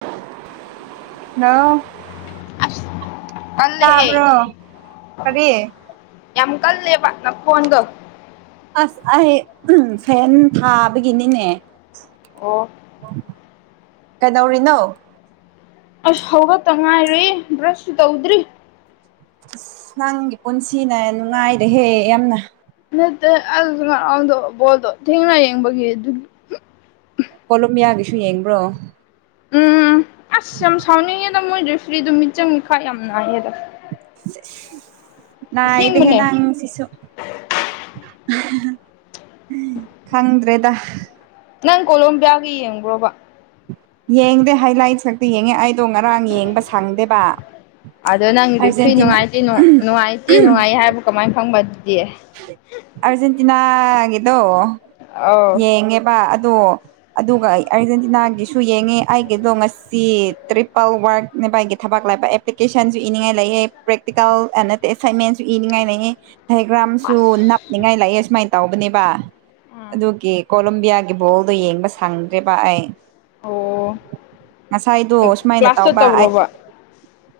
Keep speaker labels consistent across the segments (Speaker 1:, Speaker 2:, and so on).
Speaker 1: [unintelligible] ꯍꯜꯂꫭ
Speaker 2: ꯑꯁ
Speaker 1: ꯇꯥꯕ꯭ꯔꯣ
Speaker 2: ꯀꯜꯂꯦꯍꯦ
Speaker 1: ꯀꯔꯤ
Speaker 2: ꯌꯥꯝ ꯀꯜꯂꯦꯕ ꯅꯈꯣꯟꯗꯣ
Speaker 1: ꯑꯥꯁ ꯑꯩ ꯐꯦꯟ ꯊꯥꯕꯒꯤꯅꯤꯅꯦ
Speaker 2: ꯑꯣ
Speaker 1: ꯀꯩꯗꯧꯔꯤꯅꯣ
Speaker 2: ꯑꯩꯁꯨ ꯍꯧꯒꯠꯇ ꯉꯥꯏꯔꯤ ꯕ꯭ꯔꯁꯁꯨ ꯇꯧꯗ꯭ꯔꯤ
Speaker 1: ꯑꯁ ꯅꯪꯒꯤ ꯄꯨꯟꯁꯤꯅ ꯅꯨꯡꯉꯥꯏꯔꯦꯍꯦ ꯌꯥꯝꯅ
Speaker 2: [unintelligible] ꯉꯔꯥꯡꯗꯣ ꯕꯣꯜꯗꯣ ꯊꯦꯡꯅ ꯌꯦꯡꯕꯒꯤ ꯑꯗꯨꯒꯤ [unintelligible]
Speaker 1: ꯁꯨ ꯌꯦꯡꯕ꯭ꯔꯣ
Speaker 2: ꯎꯝ ꯑꯁ ꯌꯥꯝ ꯁꯥꯎꯅꯤꯡꯉꯦꯗ ꯃꯣꯏ ꯔꯦꯐ꯭ꯔꯤꯗꯣ ꯃꯤꯆꯪ ꯃꯤꯈꯥꯏ ꯌꯥꯝ ꯅꯥꯏꯌꯦꯗ
Speaker 1: [unintelligible] ꯅꯥꯏꯗꯦꯍꯦ
Speaker 2: ꯑꯁꯦꯡꯕꯅꯦ
Speaker 1: ꯅꯪꯁꯤꯁꯨ [unintelligible] ꯈꯪꯗ꯭ꯔꯦꯗ
Speaker 2: ꯅꯪ ꯀꯣꯂꯣꯝꯕꯤꯌꯥꯒꯤ ꯌꯦꯡꯕ꯭ꯔꯣꯕ
Speaker 1: ꯌꯦꯡꯗꯦ ꯍꯥꯏꯂꯥꯏꯠꯁ ꯈꯛꯇ ꯌꯦꯡꯉꯦ ꯑꯩꯗꯣ ꯉꯔꯥꯡ ꯌꯦꯡꯕ ꯁꯪꯗꯦꯕ
Speaker 2: ꯑꯗꯨ ꯅꯪ ꯔꯦꯐ꯭ꯔꯤ
Speaker 1: ꯑꯥꯔꯖꯦꯟꯇꯤꯅꯥ
Speaker 2: ꯅꯨꯡꯉꯥꯏꯇꯦ ꯅꯨꯡꯉꯥꯏꯇꯦ ꯅꯨꯡꯉꯥꯏ ꯍꯥꯏꯕ ꯀꯝꯃꯥꯏ ꯈꯪꯕ
Speaker 1: ꯑꯔꯖꯦꯟꯇꯤꯅꯥꯒꯤꯗꯣ
Speaker 2: ꯑꯧ
Speaker 1: ꯌꯦꯡꯉꯦꯕ ꯑꯗꯣ ꯑꯗꯨꯒ ꯑꯩ ꯑꯥꯔꯖꯦꯟꯇꯤꯅꯥꯒꯤꯁꯨ ꯌꯦꯡꯉꯦ ꯑꯩꯒꯤꯗꯣ ꯉꯁꯤ ꯇ꯭ꯔꯤꯄꯜ ꯋꯥꯔ [unintelligible] ꯑꯩꯒꯤ ꯊꯕꯛ ꯂꯩꯕ ꯑꯦꯄ꯭ꯂꯤꯀꯦꯁꯟꯁꯨ ꯏꯅꯤꯡꯉꯥꯏ ꯂꯩꯌꯦ ꯄ꯭ꯔꯦꯛꯇꯤꯀꯦꯜ ꯅꯠꯇꯦ ꯑꯦꯁꯥꯏꯟꯃꯦꯟꯁꯨ ꯏꯅꯤꯡꯉꯥꯏ ꯂꯩꯌꯦ ꯊꯥꯏꯔꫭꯠ ꯁꯨ
Speaker 2: ꯑꯁ
Speaker 1: ꯅꯞꯅꯤꯡꯉꯥꯏ ꯂꯩꯌꯦ ꯁꯨꯝꯃꯥꯏ ꯇꯧꯕꯅꯦꯕ
Speaker 2: ꯎꯝ
Speaker 1: ꯑꯗꯨꯒꯤ ꯀꯣꯂꯣꯝꯕꯤꯌꯥꯒꯤ ꯕꯣꯜ ꯗꯣ ꯌꯦꯡꯕ ꯁꯪꯗ꯭ꯔꯦꯕ ꯑꯩ
Speaker 2: ꯑꯣ
Speaker 1: ꯉꯁꯥꯏꯗꯣ ꯁꯨꯝꯃꯥꯏꯅ
Speaker 2: ꯀ꯭ꯂꯥꯁ
Speaker 1: ꯇꯧꯕ ꯑꯩ
Speaker 2: ꯆꯠꯇꯕ꯭ꯔꯣꯕ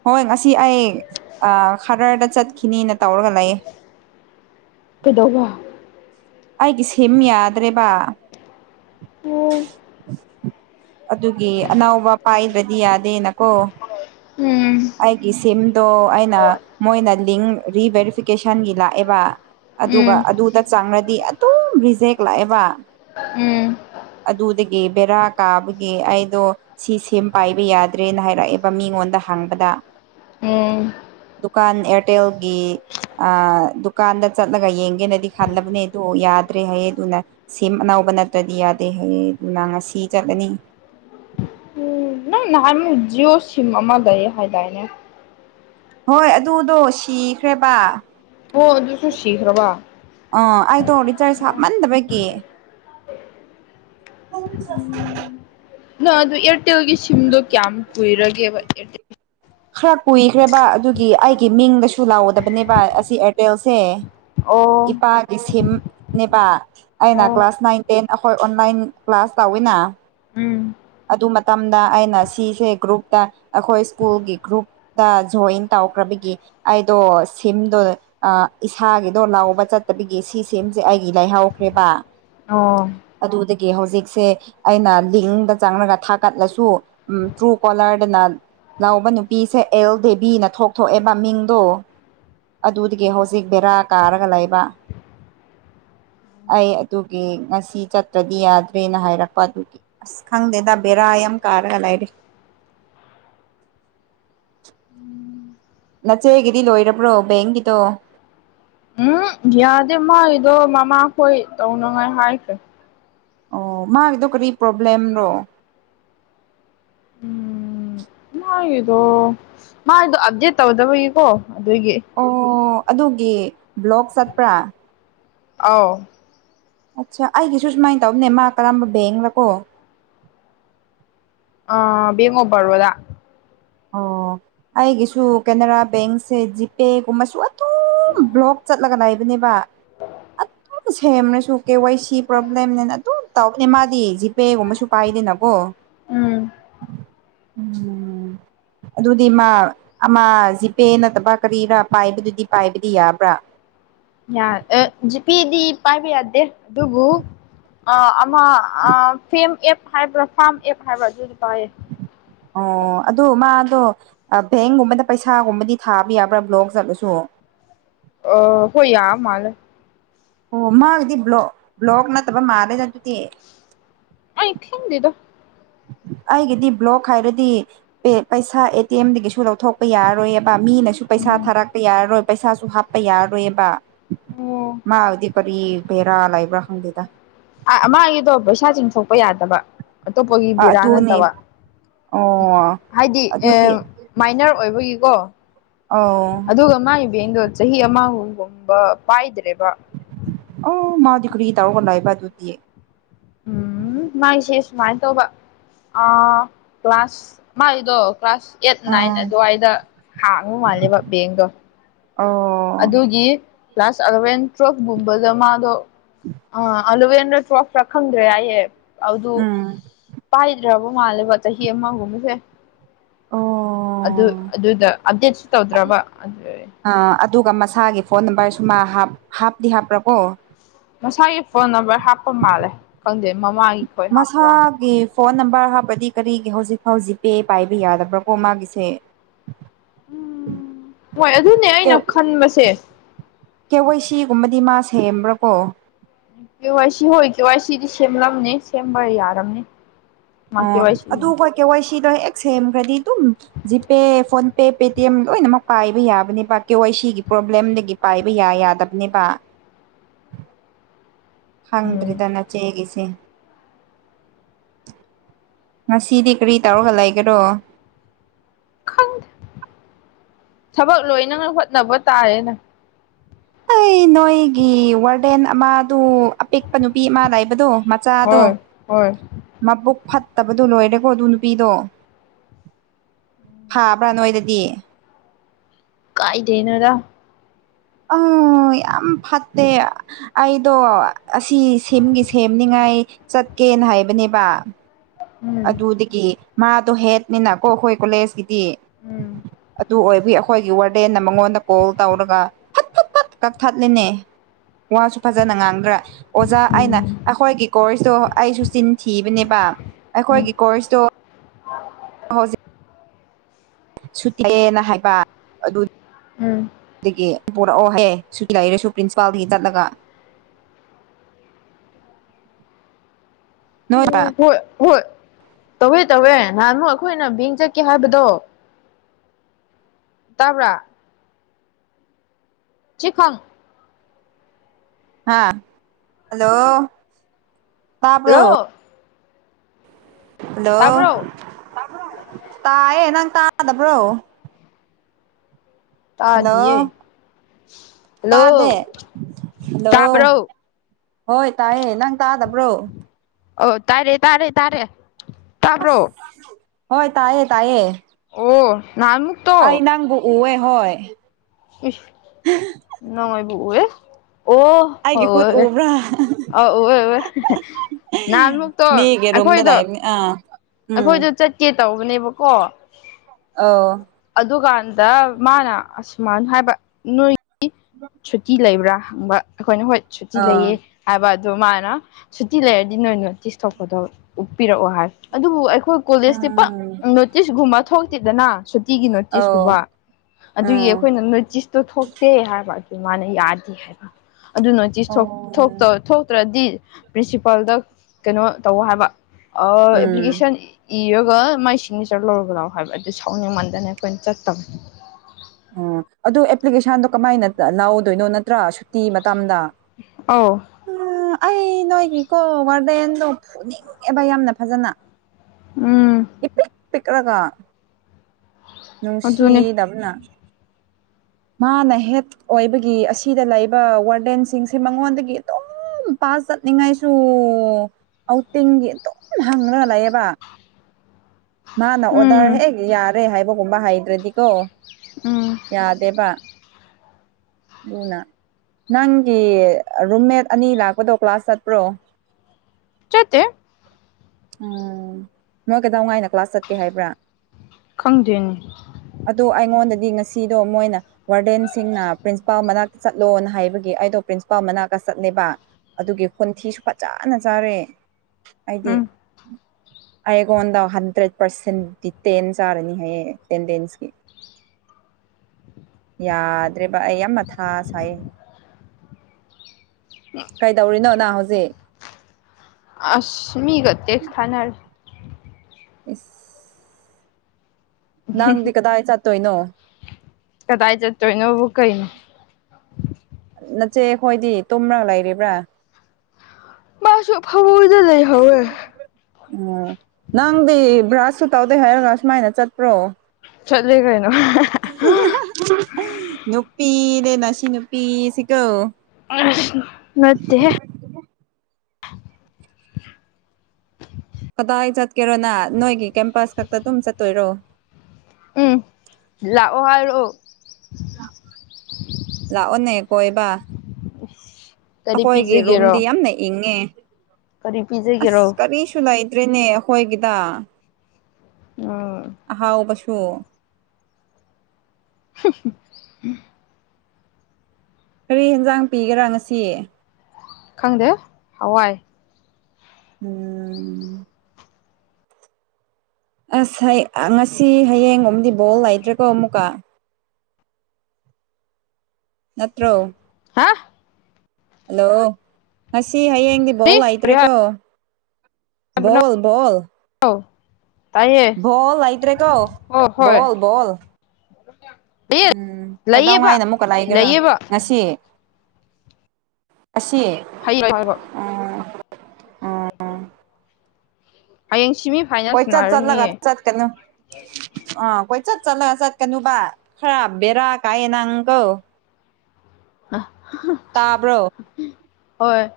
Speaker 1: ꯍꯣꯏ ꯉꯁꯤ ꯑꯩ ꯑꯥ ꯈꯥꯗꯔꯗ ꯆꯠꯈꯤꯅꯤꯅ ꯇꯧꯔꯒ ꯂꯩꯌꯦ
Speaker 2: ꯀꯩꯗꯧꯕ
Speaker 1: ꯑꯩꯒꯤ ꯁꯤꯝ ꯌꯥꯗ꯭ꯔꯦꯕ
Speaker 2: ꯑꯣ
Speaker 1: ꯑꯗꯨꯒꯤ ꯑꯅꯧꯕ ꯄꯥꯏꯗ꯭ꯔꯗꯤ ꯌꯥꯗꯦꯅꯀꯣ
Speaker 2: ꯎꯝ
Speaker 1: ꯑꯩꯒꯤ ꯁꯤꯝꯗꯣ ꯑꯩꯅ ꯃꯣꯏꯅ ꯂꯤꯡ ꯔꯤꯚꯦꯔꯤꯐꯤꯀꯦꯁꯟꯒꯤ ꯂꯥꯛꯑꯦꯕ ꯑꯗꯨꯒ
Speaker 2: ꯎꯝ ꯎꯝ
Speaker 1: ꯑꯗꯨꯗ ꯆꯪꯉꯗꯤ ꯑꯗꯨꯝ ꯔꯤꯖꯦꯛ ꯂꯥꯛꯑꯦꯕ
Speaker 2: ꯎꯝ
Speaker 1: ꯑꯗꯨꯗꯒꯤ ꯒꯤ ꯕꯦꯔꯥ ꯀꯥꯕꯒꯤ ꯑꯩꯗꯣ ꯁꯤ ꯁꯤꯝ ꯄꯥꯏꯕ ꯌꯥꯗ꯭ꯔꯦꯅ ꯍꯥꯏꯔꯛꯑꯦꯕ ꯃꯤꯉꯣꯟꯗ ꯍꯪꯕꯗꯥ
Speaker 2: ꯎꯝ
Speaker 1: ꯇꯦꯜꯒꯤ ꯑꯥ ꯗꯨꯀꯥꯟꯗ ꯆꯠꯂꯒ ꯌꯦꯡꯒꯦꯅꯗꯤ ꯈꯜꯂꯕꯅꯦ ꯑꯗꯣ ꯌꯥꯗ꯭ꯔꯦ ꯍꯥꯏꯌꯦ ꯑꯗꯨꯅ ꯁꯤꯝ ꯑꯅꯧ ꯕ ꯅꯠꯇ꯭ꯔꯗꯤ ꯌꯥꯗꯦ ꯍꯥꯏꯌꯦ ꯑꯗꯨꯅ ꯉꯁꯤ ꯆꯠꯂꯅꯤ
Speaker 2: ꯅꯪ ꯅꯍꯥꯟꯃꯨꯛ ꯖꯤꯑꯣ ꯁꯤꯝ ꯑꯃ ꯂꯩ ꯍꯥꯏꯗꯥꯥꯏꯅꯦ
Speaker 1: ꯍꯣꯏ ꯑꯗꯨꯗꯣ ꯁꯤꯈ꯭ꯔꯦꯕꯥ
Speaker 2: ꯍꯣ ꯑꯗꯨꯁꯨ ꯁꯤꯈ꯭ꯔꯕꯥ
Speaker 1: ꯑꯥ ꯑꯩꯗꯣ ꯔꯤꯆꯔꯁ ꯍꯥꯞꯃꯟꯗꯕꯒꯤ [unintelligible]
Speaker 2: ꯅꯪ ꯑꯗꯨ ꯑꯦꯌꯥꯔꯇꯦꯜꯒꯤ ꯁꯤꯝꯗꯣ ꯀꯌꯥꯝ ꯀꯨꯏꯔꯒꯦꯕ ꯑꯦꯔ
Speaker 1: ꯈꯔ ꯀꯨꯏꯈ꯭ꯔꯦꯕꯥ ꯑꯗꯨꯒꯤ ꯑꯩꯒꯤ ꯃꯤꯡꯗꯁꯨ ꯂꯥꯎꯗꯕꯅꯦꯕꯥ ꯑꯁꯤ ꯑꯦꯔꯇꯦꯜꯁꯦ
Speaker 2: ꯑꯣ
Speaker 1: ꯏꯄꯥꯒꯤ ꯁꯤꯝ ꯅꯦꯕꯥ ꯑꯩꯅ
Speaker 2: ꯑꯣ
Speaker 1: ꯀ꯭ꯂꯥꯁ ꯅꯥꯏꯟ ꯇꯦꯟ ꯑꯈꯣꯏ ꯑꯣꯟꯂꯥꯏꯟ ꯀ꯭ꯂꯥꯁ ꯇꯧꯋꯤꯅꯥ
Speaker 2: ꯎꯝ
Speaker 1: ꯑꯗꯨ ꯃꯇꯝꯗ ꯑꯩꯅ ꯁꯤꯁꯦ ꯒ꯭ꯔꯨꯞꯇ ꯑꯈꯣꯏ ꯁ꯭ꯀꯨꯜꯒꯤ ꯒ꯭ꯔꯨꯞꯇ ꯖꯣꯏꯟ ꯇꯧꯈ꯭ꯔꯕꯒꯤ ꯑꯩꯗꯣ ꯁꯤꯝꯗꯣ ꯑ ꯏꯁꯥꯒꯤꯗꯣ ꯂꯥꯛ ꯇꯧꯕ ꯆꯠꯇꯕꯤꯒꯤ ꯁꯤ ꯁꯤꯝꯁꯦ ꯑꯩꯒꯤ ꯂꯥꯏꯍꯧꯈ꯭ꯔꯦꯕꯥ
Speaker 2: ꯑꯣ
Speaker 1: ꯒꯤ ꯍꯧꯖꯤꯛꯁꯦ ꯑꯩꯅ ꯂꯤꯡꯗ ꯆꯪꯂꯒ ꯊꯥꯒꯠꯂꯁꯨ ꯎꯝ ꯇ꯭ꯔꯨ ꯀꯣꯂꯔꯗꯅꯥ ꯂꯧꯕ ꯅꯨꯄꯤꯁꯦ ꯑꯦꯜ ꯗꯦꯕꯤꯅ ꯊꯣꯛ ꯊꯣꯛ ꯑꯦꯕ ꯃꯤꯡꯗꯣ ꯑꯗꯨꯗꯒꯤ ꯍꯧꯖꯤꯛ ꯕꯦꯔꯥ ꯀꯥꯔꯒ ꯂꯩꯕ ꯑꯩ ꯑꯗꯨꯒꯤ ꯉꯁꯤ ꯆꯠꯇ꯭ꯔꯗꯤ ꯌꯥꯗ꯭ꯔꯦꯅ ꯍꯥꯏꯔꯛꯄ ꯑꯗꯨꯒꯤ ꯑꯁ ꯈꯪꯗꯦꯗ ꯕꯦꯔꯥ ꯌꯥꯝ ꯀꯥꯔꯒ ꯂꯥꯏꯔꯦ ꯅꯆꯦꯒꯤꯗꯤ ꯂꯣꯏꯔꯕ꯭ꯔꯣ ꯕꯦꯡꯒꯤꯗꯣ
Speaker 2: ꯎꯝ ꯌꯥꯗꯦ ꯃꯥꯒꯤꯗꯣ ꯃꯃꯥꯈꯣꯏ ꯇꯧꯅꯉꯥꯏ ꯍꯥꯏꯈ꯭ꯔꯦ
Speaker 1: ꯑꯣ ꯃꯥꯒꯤꯗꯣ ꯀꯔꯤ ꯄ꯭ꯔꯣꯕ꯭ꯂꯦꯝ ꯔꯣ
Speaker 2: ꯎꯝ ꯃꯥꯒꯤꯗꯣ ꯃꯥꯏꯗꯣ ꯑꯞꯗꯦꯠ ꯇꯧꯗꯕꯒꯤꯀꯣ ꯑꯗꯨꯒꯤ
Speaker 1: ꯑꯣ ꯑꯗꯨꯒꯤ ꯕ꯭ꯂꯣꯛ ꯆꯠꯄ꯭ꯔꯥ
Speaker 2: ꯑꯥꯎ
Speaker 1: ꯑꯠꯆꯥ ꯑꯩꯒꯤꯁꯨ ꯁꯨꯃꯥꯏꯅ ꯇꯧꯅꯦ ꯃꯥ ꯀꯔꯝꯕ ꯕꯦꯡꯔꯀꯣ
Speaker 2: ꯑꯥ ꯕꯦꯡ ꯑꯣꯐ ꯕꯔꯣꯗꯥ
Speaker 1: ꯑꯣ ꯑꯩꯒꯤꯁꯨ ꯀꯅꯔꯥ ꯕꯦꯡꯁꯦ ꯖꯤꯄꯦꯒꯨꯝꯕꯁꯨ ꯑ ꯑꯗꯨꯨꯝ ꯕ꯭ꯂꯣꯛ ꯆꯠꯂꯒ ꯂꯥꯏꯕꯅꯦꯕꯥ ꯑꯗꯨꯝ ꯁꯦꯝꯔꯁꯨ ꯀꯦ ꯋꯥꯏ ꯁꯤ ꯄ꯭ꯔꯣꯕ꯭ꯂꯦꯝꯅꯦꯅ ꯑꯗꯨꯝ ꯇꯧꯕꯅꯦ ꯃꯥꯗꯤ ꯖꯤꯄꯦꯒꯨꯝꯕꯁꯨ ꯄꯥꯏꯗꯦꯅ ꯀꯣ
Speaker 2: ꯎꯝ
Speaker 1: ꯎꯝ ꯑꯗꯨꯗꯤ ꯃꯥ ꯑꯃꯥ ꯖꯤꯄꯦ ꯅꯠꯇꯕ ꯀꯔꯤꯔꯥ ꯄꯥꯏꯕꯗꯨꯗꯤ ꯄꯥꯏꯕꯗꯤ ꯌꯥꯕ꯭ꯔꯥ
Speaker 2: ꯌꯥ ꯑꯦ ꯖꯤꯄꯦꯗꯤ ꯄꯥꯏꯕ ꯌꯥꯗꯦ ꯑꯗꯨꯕꯨ ꯑꯥ ꯃꯥ ꯑ ꯐꯦꯝ ꯑꯦꯞ ꯍꯥꯏꯕ꯭ꯔ ꯐꯥꯝ ꯑꯦꯞ ꯍꯥꯏꯕ꯭ꯔ ꯑꯗꯨ
Speaker 1: ꯑꯣ ꯑꯗꯨ ꯃꯥꯗꯣ ꯕꯦꯡꯒꯨꯝꯕꯗ ꯄꯩꯁꯥꯒꯨꯝꯕꯗꯤ ꯊꯥꯕ ꯌꯥꯕ꯭ꯔꯥ ꯕ꯭ꯂꯣꯛ ꯆꯠꯂꯁꯨ
Speaker 2: ꯑꯣ ꯍꯣꯏ ꯌꯥ ꯃꯥꯜꯂꯦ
Speaker 1: ꯑꯣ ꯃꯥꯒꯤꯗꯤ ꯕ꯭ꯂꯣꯛ ꯕ꯭ꯂꯣꯛ ꯅꯠꯇꯕ ꯃꯥꯜꯂꯦꯗꯥ ꯑꯗꯨꯗꯤ
Speaker 2: ꯑꯩ ꯈꯪꯗꯦꯗꯥ
Speaker 1: ꯑꯩꯒꯤꯗꯤ ꯕ꯭ꯂꯣꯛ ꯍꯥꯏꯔꯗꯤ ꯄꯦ ꯄꯩꯁꯥ ꯑꯦ ꯇꯦꯝ ꯗꯒꯤꯁꯨ ꯂꯧꯊꯣꯛꯄ ꯌꯥꯔꯔꯣꯏꯌꯦ ꯄ ꯃꯤꯅꯁꯨ ꯄꯩꯁꯥ
Speaker 2: ꯎꯝ
Speaker 1: ꯊꯥꯔꯛꯄ ꯌꯥꯔꯔꯣꯏ ꯄꯩꯁꯥꯁꯨ ꯍꯥꯞꯄ ꯌꯥꯔꯔꯣꯏꯕ
Speaker 2: ꯑꯣ
Speaker 1: ꯃꯥ ꯒꯗꯤ ꯀꯔꯤ ꯕꯦꯔꯥ ꯂꯥꯏꯕ꯭ꯔꯥ ꯈꯪꯗꯦꯗꯥ
Speaker 2: ꯄ ꯌꯥꯗꯕ ꯑꯇꯣꯞꯄꯒꯤ
Speaker 1: ꯑꯥ
Speaker 2: ꯕꯦꯔꯥ
Speaker 1: ꯑꯗꯨꯅꯦ
Speaker 2: ꯅꯠꯇꯕ
Speaker 1: ꯑꯣ
Speaker 2: ꯍꯥꯏꯗꯤ
Speaker 1: ꯑꯗꯨꯗꯤ
Speaker 2: ꯑꯦ ꯃꯥꯏꯅ꯭ꯔ ꯑꯣꯏꯕꯒꯤꯀꯣ
Speaker 1: ꯑꯧ
Speaker 2: ꯑꯗꯨꯒ ꯃꯥꯒꯤ ꯕꯦꯡꯗꯣ ꯆꯍꯤ ꯑꯃꯒꯨꯝꯕ ꯄꯥꯏꯗ꯭ꯔꯦ
Speaker 1: ꯑꯣ ꯃꯥꯗꯤ ꯀ꯭ꯔꯤ ꯇꯧꯔ ꯂꯩꯕ ꯑꯗꯨꯗꯤ
Speaker 2: ꯎꯝ ꯃꯥꯏꯁꯦ ꯁꯨꯃꯥꯏ ꯇꯧꯕ ꯑꯥ ꯀ꯭ꯂꯥꯁ ꯃꯥꯏꯗꯣ ꯀ꯭ꯂꯥꯁ ꯑꯦꯠ ꯅꯥꯏꯟ
Speaker 1: ꯑꯥ
Speaker 2: ꯑꯗꯨꯋꯥꯏꯗ ꯍꯥꯡꯕ ꯃꯥꯜꯂꯦꯕ ꯕꯦꯡꯗꯣ
Speaker 1: ꯑꯣ
Speaker 2: ꯑꯗꯨꯒꯤ ꯀ꯭ꯂꯥꯁ ꯑꯦꯂꯚꯦꯟ ꯇꯨꯋꯦꯜ ꯒꯨꯝꯕꯗ ꯃꯥꯗꯣ ꯑ ꯑꯂꯕꯦꯟꯗ ꯇꯨꯋꯦꯐꯔ ꯈꯪꯗ꯭ꯔꯦ ꯑꯩ ꯑꯗꯨ
Speaker 1: ꯎꯝ
Speaker 2: ꯄꯥꯢ ꯔꯕ ꯃꯥꯜꯂꯦꯕ ꯆꯍꯤ ꯑꯃꯒꯨꯝꯕꯁꯦ
Speaker 1: ꯑꯣ
Speaker 2: ꯑꯗꯨ ꯑꯗꯨꯗ ꯑꯞꯗꯦꯠꯁꯨ ꯇꯧꯗ꯭ꯔꯕ ꯑꯗꯨꯏ
Speaker 1: ꯑꯥ ꯑꯗꯨꯒ ꯃꯁꯥꯒꯤ ꯐꯣꯟ ꯅꯝꯕꯔꯁꯨ ꯃꯥ ꯍꯥꯞ ꯍꯥꯞꯇꯤ ꯍꯥꯞꯄ꯭ꯔꯀꯣ
Speaker 2: ꯃꯁꯥꯒꯤ ꯐꯣꯟ ꯅꯝꯕ꯭ꯔ ꯍꯥꯞꯄ ꯃꯥꯜꯂꯦ ꯈꯪꯗꯦ ꯃꯃꯥꯒꯤ ꯈꯣꯏ ꯍꯥꯞꯄ꯭ꯔꯥ
Speaker 1: ꯃꯁꯥꯒꯤ ꯐꯣꯟ ꯅꯝꯕ꯭ꯔ ꯍꯥꯞꯄꯗꯤ ꯀꯔꯤꯒꯤ ꯍꯧꯖꯤꯛꯐꯥꯎ ꯖꯤꯄꯦ ꯄꯥꯏꯕ ꯌꯥꯗꯕ꯭ꯔꯀꯣ ꯃꯥꯒꯤꯁꯦ
Speaker 2: ꯎꯝ ꯍꯣꯏ ꯑꯗꯨꯅꯦ ꯑꯩꯅ ꯈꯟꯕꯁꯦ
Speaker 1: ꯀꯦꯋꯥꯏꯁꯤ ꯒꯨꯝꯕꯗꯤ ꯃꯥ ꯁꯦꯝꯕ꯭ꯔꯥꯀꯣ
Speaker 2: ꯀꯦ ꯋꯥꯏꯁꯤ ꯍꯣꯏ ꯀꯦ ꯋꯥꯏꯁꯤꯗꯤ ꯁꯦꯝꯂꯝꯅꯤ ꯁꯦꯝꯕ ꯌꯥꯔꯝꯅꯤ ꯃꯥ ꯀꯦ
Speaker 1: ꯑꯣ
Speaker 2: ꯋꯥꯏ ꯁꯤ
Speaker 1: ꯑꯗꯨ ꯈꯣꯏ ꯀꯦꯋꯥꯢꯁꯤ ꯁꯤꯗꯣ ꯍꯦꯛ ꯁꯦꯝꯈ꯭ꯔꯗꯤ ꯑꯗꯨꯝ ꯖꯤꯄꯦ ꯐꯣꯟ ꯄꯦ ꯄꯦ ꯇꯤ ꯌꯝ ꯂꯣꯏꯅꯃꯛ ꯄꯥꯏꯕ ꯌꯥꯕꯅꯦꯕ ꯀꯦ ꯋꯥꯢ ꯃꯁꯤꯒꯤ ꯄ꯭ꯔꯣꯕ꯭ꯂꯦꯝꯗꯒꯤ ꯄꯥꯏꯕ ꯌꯥ ꯌꯥꯗ꯭ꯕꯅꯦꯕ
Speaker 2: ꯎꯝ
Speaker 1: ꯈꯪꯗ꯭ꯔꯦꯗ ꯅꯆꯦꯒꯤꯁꯦ ꯉꯁꯤꯗꯤ ꯀꯔꯤ ꯇꯧꯔꯒ ꯂꯩꯒꯦꯔꯣ
Speaker 2: ꯈꯪꯗꯦ ꯊꯕꯛ ꯂꯣꯏꯅꯉꯥꯢ ꯍꯣꯠꯅꯕ ꯇꯥꯔꯦꯅ
Speaker 1: ꯑꯩ ꯅꯣꯏꯒꯤ ꯋꯥꯔꯗꯦꯟ ꯑꯃꯗꯨ ꯑꯄꯤꯛꯄ ꯅꯨꯄꯤ ꯑꯃ ꯂꯩꯕꯗꯨ ꯃꯆꯥꯗꯣ
Speaker 2: ꯍꯣꯏ ꯍꯣꯏ
Speaker 1: ꯃꯕꯨꯛ ꯐꯠ ꯇꯕꯗꯨ ꯂꯣꯏꯔꯦꯀꯣ ꯑꯗꯨ ꯅꯨꯄꯤꯗꯣ ꯐꯥꯕ꯭ꯔꯥ ꯅꯣꯏꯗꯗꯤ
Speaker 2: ꯀꯥꯏꯗꯩꯅꯣꯗꯥ
Speaker 1: ꯑꯪ ꯑꯣ ꯌꯥꯝ ꯐꯠꯇꯦ ꯑꯩꯗꯣ ꯑꯁꯤ ꯁꯦꯝꯒꯤ ꯁꯦꯝꯅꯤꯡꯉꯥꯏ ꯆꯠ ꯀꯦꯅ ꯍꯥꯏꯕꯅꯦꯕ
Speaker 2: ꯎꯝ
Speaker 1: ꯑꯗꯨꯗꯒꯤ ꯃꯥꯗꯣ ꯍꯦꯠꯅꯤꯅ ꯀꯣ ꯑꯈꯣꯏ ꯀꯣꯂꯦꯖꯀꯤ ꯗꯤ
Speaker 2: ꯎꯝ
Speaker 1: ꯑꯗꯨ ꯑꯣꯏꯕꯩ ꯑꯈꯣꯏꯒꯤ ꯋꯥꯔꯗꯦꯟꯅ ꯃꯉꯣꯟꯗ ꯀꯣꯜ ꯇꯧꯔꯒ ꯀꯛꯊꯠꯂꯤꯅꯦ ꯋꯥꯁꯨ ꯐꯖꯅ ꯉꯥꯡꯗ꯭ꯔ ꯑꯣꯖꯥ ꯑꯩꯅ
Speaker 2: ꯎꯝ
Speaker 1: ꯑꯈꯣꯏꯒꯤ ꯀꯣꯔꯁꯇꯣ ꯑꯩꯁꯨ ꯆꯤꯟ ꯊꯤꯕꯅꯦꯕ
Speaker 2: ꯎꯝ
Speaker 1: ꯑꯩꯈꯣꯏꯒꯤ ꯀꯣꯔꯁꯇꯣ
Speaker 2: [inaudible]
Speaker 1: ꯑꯥ ꯍꯧꯖꯤꯛ ꯁꯨꯇꯤꯑꯦꯅ ꯍꯥꯏꯕ ꯑꯗꯨ
Speaker 2: ꯎꯝ
Speaker 1: ꯗꯒꯤ ꯄꯨꯔꯛꯑꯣ ꯍꯥꯢꯌꯦ ꯁꯨꯇꯤ ꯂꯩꯔꯁꯨ ꯄ꯭ꯔꯤꯟꯁꯤꯄꯥꯜꯗꯒꯤ ꯆꯠꯂꯒ ꯅꯣꯏꯗ
Speaker 2: ꯎꯝ ꯍꯣꯏ ꯍꯣꯏ ꯇꯧꯋꯦ ꯇꯧꯋꯦ ꯅꯍꯥꯟꯃꯨꯛ ꯑꯈꯣꯏꯅ ꯕꯦꯡ ꯆꯠꯀꯦ ꯍꯥꯏꯕꯗꯣ ꯇꯥꯕ꯭ꯔ ꯆꯤꯈꯪ
Speaker 1: ꯍꯥ ꯍꯜꯂꯣ ꯇꯥꯕ꯭ꯔꯣ
Speaker 2: ꯍꯜꯂꯣ
Speaker 1: ꯍꯜꯂꯣ
Speaker 2: ꯇꯥꯕ꯭ꯔꯣ
Speaker 1: ꯇꯥꯕ꯭ꯔꫭ ꯇꯥꯏꯌꯦ ꯅꯪ ꯇꯥꯗꯕ꯭ꯔꯣ ꯍꯜꯂꯣ
Speaker 2: ꯇꯥꯗꯤꯌꯦ ꯍꯜꯂꯣ
Speaker 1: ꯇꯥꯗꯦ ꯍꯜꯂꯣ
Speaker 2: ꯇꯥꯕ꯭ꯔꯣ
Speaker 1: ꯍꯣꯏ ꯇꯥꯏꯌꯦ ꯅꯪ ꯇꯥꯗꯕ꯭ꯔꯣ
Speaker 2: ꯑꯣ ꯇꯥꯔꯦ ꯇꯥꯔꯦ ꯇꯥꯔꯦ ꯇꯥꯕ꯭ꯔꯣ
Speaker 1: ꯑꯁ ꯍꯣꯏ ꯇꯥꯏꯌꯦ ꯇꯥꯏꯌꯦ
Speaker 2: ꯑꯣ
Speaker 1: ꯑꯩ
Speaker 2: ꯅꯍꯥꯟꯃꯨꯛꯇꯣ
Speaker 1: ꯅꯪꯕꯨ ꯎꯋꯦ ꯍꯣꯏ
Speaker 2: ꯏꯁ ꯅꯪ ꯑꯩꯕꯨ ꯎꯋꯦ
Speaker 1: ꯑꯩꯒꯤ ꯈꯨꯠ ꯎꯕ꯭ꯔ
Speaker 2: ꯑꯧ ꯎꯋꯦ ꯎꯋꯦ [unintelligible] ꯅꯍꯥꯟꯃꯨꯛꯇꯣ
Speaker 1: ꯃꯤꯒꯤ ꯔꯨꯝꯗ
Speaker 2: ꯑꯈꯣꯏꯗꯣ
Speaker 1: ꯂꯩꯕꯅꯤ ꯑꯥ ꯎꯝ
Speaker 2: ꯑꯩꯈꯣꯏꯗꯣ ꯆꯠꯀꯦ ꯇꯧꯕꯅꯦꯕꯀꯣ
Speaker 1: ꯑꯧ
Speaker 2: ꯑ ꯀꯥꯟꯗ ꯃꯥꯅ ꯑꯁꯨꯃꯥꯏꯅ ꯍꯥꯏꯕ ꯅꯣꯏ ꯒꯤ ꯁꯨꯇꯤ ꯂꯩꯕ꯭ꯔ ꯍꯪꯕ ꯑꯩꯈꯣꯏꯅ ꯍꯣꯏ ꯁꯨꯇꯤ
Speaker 1: ꯑꯥ
Speaker 2: ꯂꯩꯌꯦ ꯍꯥꯏꯕ ꯑꯗꯨ ꯃꯥꯅ ꯁꯨꯇꯤ ꯂꯩꯔꯗꯤ ꯅꯣꯏ ꯅꯣꯇꯤꯁ ꯊꯣꯛꯄꯗꯣ ꯎꯞꯄꯤꯔꯛꯑꯣ ꯍꯥꯏ ꯑꯗꯨꯕꯨ ꯑꯩ ꯑꯩꯈꯣꯏ ꯀꯣꯂꯦꯁꯇꯤ ꯄꯥꯛ
Speaker 1: ꯎꯝ
Speaker 2: ꯅꯣꯇꯤꯁꯒꯨꯝꯕ ꯊꯣꯛꯇꯦꯗꯅ ꯁꯨꯇꯤꯒꯤ
Speaker 1: ꯑꯧ
Speaker 2: ꯅꯣꯇꯤꯁꯀꯨꯕ ꯑꯗꯨꯒꯤ
Speaker 1: ꯎꯝ
Speaker 2: ꯑꯩꯈꯣꯏꯅ ꯅꯣꯇꯤꯁꯇꯣ ꯊꯣꯛꯇꯦ ꯍꯥꯏꯕ ꯑꯗꯨꯒꯤ ꯃꯥꯅ ꯌꯥꯗꯦ ꯍꯥꯏꯕ ꯑꯗꯨ ꯅꯣꯇꯤꯁ
Speaker 1: ꯑꯣ
Speaker 2: [unintelligible] ꯊꯣꯛꯇ꯭ꯔꯗꯤ ꯄ꯭ꯔꯤꯟꯁꯤꯄꯥꯜꯗ ꯀꯩꯅꯣ ꯇꯧ ꯍꯥꯏꯕ ꯑꯥ
Speaker 1: ꯎꯝ
Speaker 2: ꯑꯦꯄ꯭ꯂꯤꯀꯦꯁꯟ ꯏꯔꯒ ꯃꯥꯏ ꯁꯤꯛꯅꯦꯆꯔ ꯂꯧꯔꯒ ꯂꯥꯑꫭ ꯍꯥꯏꯕ ꯑꯗꯨ ꯁꯥꯎꯅꯤꯡꯃꯟꯗꯅ ꯑꯩꯈꯣꯏꯅ ꯆꯠꯇꯝ
Speaker 1: ꯎꯝ ꯑꯗꯨ ꯑꯦꯄ꯭ꯂꯤꯀꯦꯁꯟꯗꯣ ꯀꯃꯥꯏꯅ ꯂꯧꯗꯣꯏꯅꯣ ꯅꯠꯇ꯭ꯔ ꯁꯨꯇꯤ ꯃ ꯇꯝꯗ
Speaker 2: ꯑꯧ
Speaker 1: [unintelligible] ꯑꯩ ꯅꯣꯏꯒꯤꯀꯣ ꯋꯥꯔꯗꯦꯟꯗꯣ ꯐꯨꯅꯤꯡꯉꯦꯕ ꯌꯥꯝꯅ ꯐꯖꯅ
Speaker 2: ꯎꯝ
Speaker 1: [unintelligible]
Speaker 2: ꯑꯗꯨꯅꯦ
Speaker 1: ꯅꯨꯡꯁꯤꯗꯞꯅ ꯃꯥꯅ ꯍꯦꯠ ꯑꯣꯏꯕꯒꯤ ꯑꯁꯤꯗ ꯂꯩꯕ ꯋꯥꯔꯗꯦꯟꯁꯤꯡꯁꯦ ꯃꯉꯣꯟꯗꯒꯤ ꯑꯗꯨꯝ ꯑꯗꯨꯝ ꯄꯥꯁ ꯆꯠꯅꯤꯡꯉꯥꯏꯁꯨ ꯑꯎꯇꯤꯡꯒꯤ ꯑꯗꯨꯝ ꯍꯪꯉꯒ ꯂꯩꯌꯦꯕ ꯃꯥꯅ
Speaker 2: ꯎꯝ
Speaker 1: ꯑꯣꯗꯔ ꯍꯦꯛ ꯌꯥꯔꯦ ꯍꯥꯏꯕꯒꯨꯝꯕ ꯍꯩꯗ꯭ꯔꯗꯤꯀꯣ
Speaker 2: ꯎꯝ
Speaker 1: ꯌꯥꯗꯦꯕ ꯑꯗꯨꯅ ꯅꯪꯒꯤ ꯔꯨꯝꯃꯦꯠ ꯑꯅꯤ ꯂꯥꯛꯄꯗꯣ ꯀ꯭ꯂꯥꯁ ꯆꯠꯄ꯭ꯔꯣ
Speaker 2: ꯆꯠꯇꯦ
Speaker 1: ꯎꯝ ꯃꯣꯏ ꯀꯩꯗꯧꯉꯥꯏꯅ ꯀ꯭ꯂꯥꯁ ꯆꯠꯀꯦ ꯍꯥꯏꯕ꯭ꯔ
Speaker 2: ꯈꯪꯗꯦꯅꯦ
Speaker 1: ꯑꯗꯨ ꯑꯩꯉꯣꯟꯗ ꯗꯤ ꯉꯁꯤꯗꯣ ꯃꯣꯏꯅ ꯋꯥꯔꯗꯦꯟꯁꯤꯡꯅ ꯄ꯭ꯔꯤꯟꯁꯤꯄꯥꯜ ꯃꯅꯥꯛꯇ ꯆꯠꯂꯣꯅ ꯍꯥꯏꯕꯒꯤ ꯑꯩꯗꯣ ꯄ꯭ꯔꯤꯟꯁꯤꯄꯥꯜ ꯃꯅꯥꯛꯇ ꯆꯠꯂꯦꯕ ꯑꯗꯨꯒꯤ ꯈꯣꯟꯊꯤꯁꯨ ꯐꯖꯅ ꯆꯥꯔꯦ ꯑꯩꯗꯤ
Speaker 2: ꯎꯝ
Speaker 1: [inaudible] ꯑꯩꯉꯣꯟꯗ ꯍꯟꯗ꯭ꯔꯦꯠ ꯄꯥꯔꯁꯦꯟ ꯗꯤ ꯇꯦꯟ ꯆꯥꯔꯤꯅꯤꯍꯦ ꯑꯦꯇꯦꯟꯗꯦꯟꯁꯀꯤ ꯌꯥꯗ꯭ꯔꯦꯕ ꯑꯩ ꯌꯥꯝ ꯃꯊꯥ ꯁꯥꯏꯌꯦ ꯀꯩꯗꯧꯔꯤꯅꯣ ꯅꯪ ꯍꯧꯖꯤꯛ
Speaker 2: ꯑꯥꯁ ꯃꯤꯒ ꯇꯦꯛꯁ ꯊꯥꯅꯔꯤ
Speaker 1: ꯏꯁ ꯅꯪꯗꯤ ꯀꯗꯥꯏ ꯆꯠꯇꯣꯏꯅꯣ
Speaker 2: ꯀꯗꯥꯏ ꯆꯠꯇꯣꯏꯅꯣꯕꯨ ꯀꯩꯅꯣ
Speaker 1: ꯅꯆꯦ ꯈꯣꯏꯗꯤ ꯇꯨꯝꯔꯥ ꯂꯩꯔꯤꯕ꯭ꯔꯥ
Speaker 2: ꯃꯥꯁꯨ ꯐꯃꯨꯡꯗ ꯂꯩ ꯍꯧꯋꯦ
Speaker 1: ꯑꯣ ꯅꯪꯗꯤ ꯕ꯭ꯔꯥꯁꯁꯨ ꯇꯧꯗꯦ ꯍꯥꯏꯔꯒ ꯁꯨꯃꯥꯏꯅ ꯆꯠꯄ꯭ꯔꯣ
Speaker 2: ꯆꯠꯂꯦ ꯀꯩꯅꯣ
Speaker 1: ꯅꯨꯄꯤ ꯅꯦꯅ ꯁꯤ ꯅꯨꯄꯤꯁꯤꯀꯣ
Speaker 2: ꯅꯠꯇꯦꯍꯦ [inaudible]
Speaker 1: ꯀꯗꯥꯏ ꯆꯠꯀꯦꯔꯣ ꯅꯪ ꯅꯣꯏꯒꯤ ꯀꯦꯝꯄꯁ ꯈꯛꯇ ꯑꯗꯨꯝ ꯆꯠꯇꯣꯏꯔꯣ
Speaker 2: ꯎꯝ ꯂꯥꯛꯑꯣ ꯍꯥꯏꯔꯛꯑꯣ
Speaker 1: ꯂꯥꯛꯑꯣꯅꯦ ꯀꯣꯏꯕ
Speaker 2: ꯀꯔꯤ
Speaker 1: ꯑꯩꯈꯣꯏꯒꯤ
Speaker 2: ꯄꯤꯖꯒꯦꯔꯣ
Speaker 1: ꯔꯨꯝꯗꯤ ꯌꯥꯝꯅ ꯏꯪꯉꯦ
Speaker 2: ꯀꯔꯤ ꯄꯤꯖꯒꯦꯔꯣ
Speaker 1: ꯑꯁ ꯀꯔꯤꯁꯨ ꯂꯩꯇ꯭ꯔꯦꯅꯦ ꯑꯩꯈꯣꯏꯒꯤꯗ
Speaker 2: ꯑꯣ
Speaker 1: ꯑꯍꯥꯎꯕꯁꯨ
Speaker 2: [unintelligible]
Speaker 1: ꯀꯔꯤ ꯍꯦꯟꯖꯥꯡ ꯄꯤꯒꯦꯔꯥ ꯉꯁꯤ
Speaker 2: ꯈꯪꯗꯦ ꯍꯋꯥꯏ
Speaker 1: ꯎꯝ ꯑꯁ ꯍꯩ ꯉꯁꯤ ꯍꯌꯦꯡ ꯒꯨꯝꯗꯤ ꯕꯣꯜ ꯂꯩꯇ꯭ꯔꯦꯀꯣ ꯑꯃꯨꯛꯀ ꯅꯠꯇ꯭ꯔꯣ
Speaker 2: ꯍꯥ
Speaker 1: ꯍꯜꯂꯣ ꯉꯁꯤ ꯍꯌꯦꯡꯗꯤ ꯕꯣꯜ
Speaker 2: ꯀꯔꯤ ꯀꯔꯤ
Speaker 1: ꯂꯩꯥꯇ꯭ꯔꯦꯀꯣ ꯕꯣꯜ ꯕꯣꯜ
Speaker 2: ꯑꯣ
Speaker 1: ꯕꯣꯜ ꯂꯩꯇ꯭ꯔꯦꯀꯣ
Speaker 2: ꯍꯣꯏ ꯍꯣꯏ
Speaker 1: ꯕꯣꯜ ꯕꯣꯜ
Speaker 2: [unintelligible]
Speaker 1: ꯎꯝ ꯀꯩꯗꯥꯥꯎ
Speaker 2: ꯂꯩꯌꯦꯕ
Speaker 1: ꯉꯥꯏꯗ ꯑꯃꯨꯛꯀ ꯂꯩꯒꯦꯔꯣ
Speaker 2: ꯂꯩꯌꯦꯕ
Speaker 1: ꯉꯁꯤ ꯑꯁꯤ
Speaker 2: ꯍꯌꯦꯡ ꯍꯥꯏꯕ
Speaker 1: ꯎꯝ
Speaker 2: [unintelligible] ꯍꯌꯦꯡ ꯁꯤꯃꯤ ꯐꯥꯏꯅꯦꯜ
Speaker 1: ꯀꯣꯏ ꯆꯠ ꯆꯠꯂꯒ
Speaker 2: ꯁꯥꯟꯅꯔꯅꯤꯌꯦ
Speaker 1: ꯆꯠꯀꯅꯣ ꯑꯥ ꯀꯣꯏ ꯆꯠ ꯆꯠꯂꯒ ꯆꯠꯀꯅꯨꯕ ꯈꯔꯞ ꯕꯦꯔꯥ ꯀꯥꯏꯌꯦ ꯅꯪꯀꯣ
Speaker 2: ꯑ
Speaker 1: ꯇꯥꯕ꯭ꯔꯣ
Speaker 2: ꯍꯣꯏ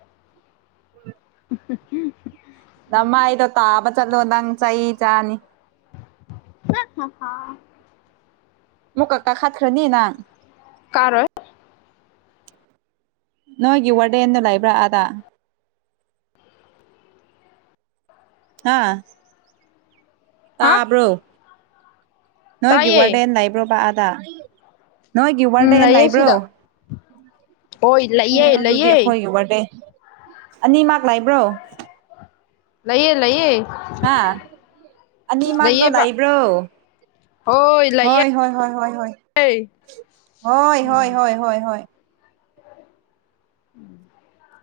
Speaker 2: [unintelligible]
Speaker 1: ꯅꯃꯥꯏꯗꯣ ꯇꯥꯕ ꯆꯠꯂꯣ ꯅꯪ ꯆꯩ ꯆꯥꯅꯤ
Speaker 2: ꯍ ꯍ
Speaker 1: ꯃꯨꯛꯀꯥ ꯀꯈꯠꯈ꯭ꯔꯅꯤ ꯅꯪ
Speaker 2: ꯀꯔꯣꯏ
Speaker 1: ꯅꯣꯏꯒꯤ ꯋꯥꯔꯗꯦꯟꯗꯣ ꯂꯩꯕ꯭ꯔꯥ ꯑꯗ ꯍꯥ
Speaker 2: ꯍꯥ
Speaker 1: ꯇꯥꯕ꯭ꯔꯣ
Speaker 2: ꯇꯥꯏꯌꯦ
Speaker 1: ꯅꯣꯏꯒꯤꯋꯥꯔꯗꯦꯟ ꯂꯩꯕ꯭ꯔꯣ ꯚꯥꯏꯑꯗꯥ ꯅꯣꯏꯒꯤ
Speaker 2: ꯎꯝ
Speaker 1: ꯋꯥꯔꯗꯦꯟ
Speaker 2: ꯂꯩꯌꯦ
Speaker 1: ꯂꯩꯕ꯭ꯔꯣ
Speaker 2: ꯁꯤꯗ ꯍꯣꯏ ꯂꯩꯌꯦ
Speaker 1: ꯑꯦ ꯑꯗꯨꯗꯤ
Speaker 2: ꯂꯩꯌꯦ
Speaker 1: ꯑꯩꯈꯣꯏꯒꯤ ꯋꯥꯔꯗꯦꯟ ꯑꯅꯤꯃꯛ ꯂꯥꯏꯕ꯭ꯔꯣ
Speaker 2: ꯂꯩꯌꯦ ꯂꯩꯌꯦ
Speaker 1: ꯍꯥ ꯑꯅꯤ ꯃꯥꯛꯗꯣ
Speaker 2: ꯂꯩꯌꯦꯕ
Speaker 1: ꯂꯩꯕ꯭ꯔꯣ ꯍꯣꯏ ꯍꯣꯏ ꯍꯣꯏ ꯍꯣꯏ ꯍꯣꯏ ꯍꯣꯏ ꯍꯣꯏ
Speaker 2: ꯎꯝ
Speaker 1: ꯍꯣꯏ ꯍꯣꯏ ꯍꯣꯏ
Speaker 2: ꯎꯝ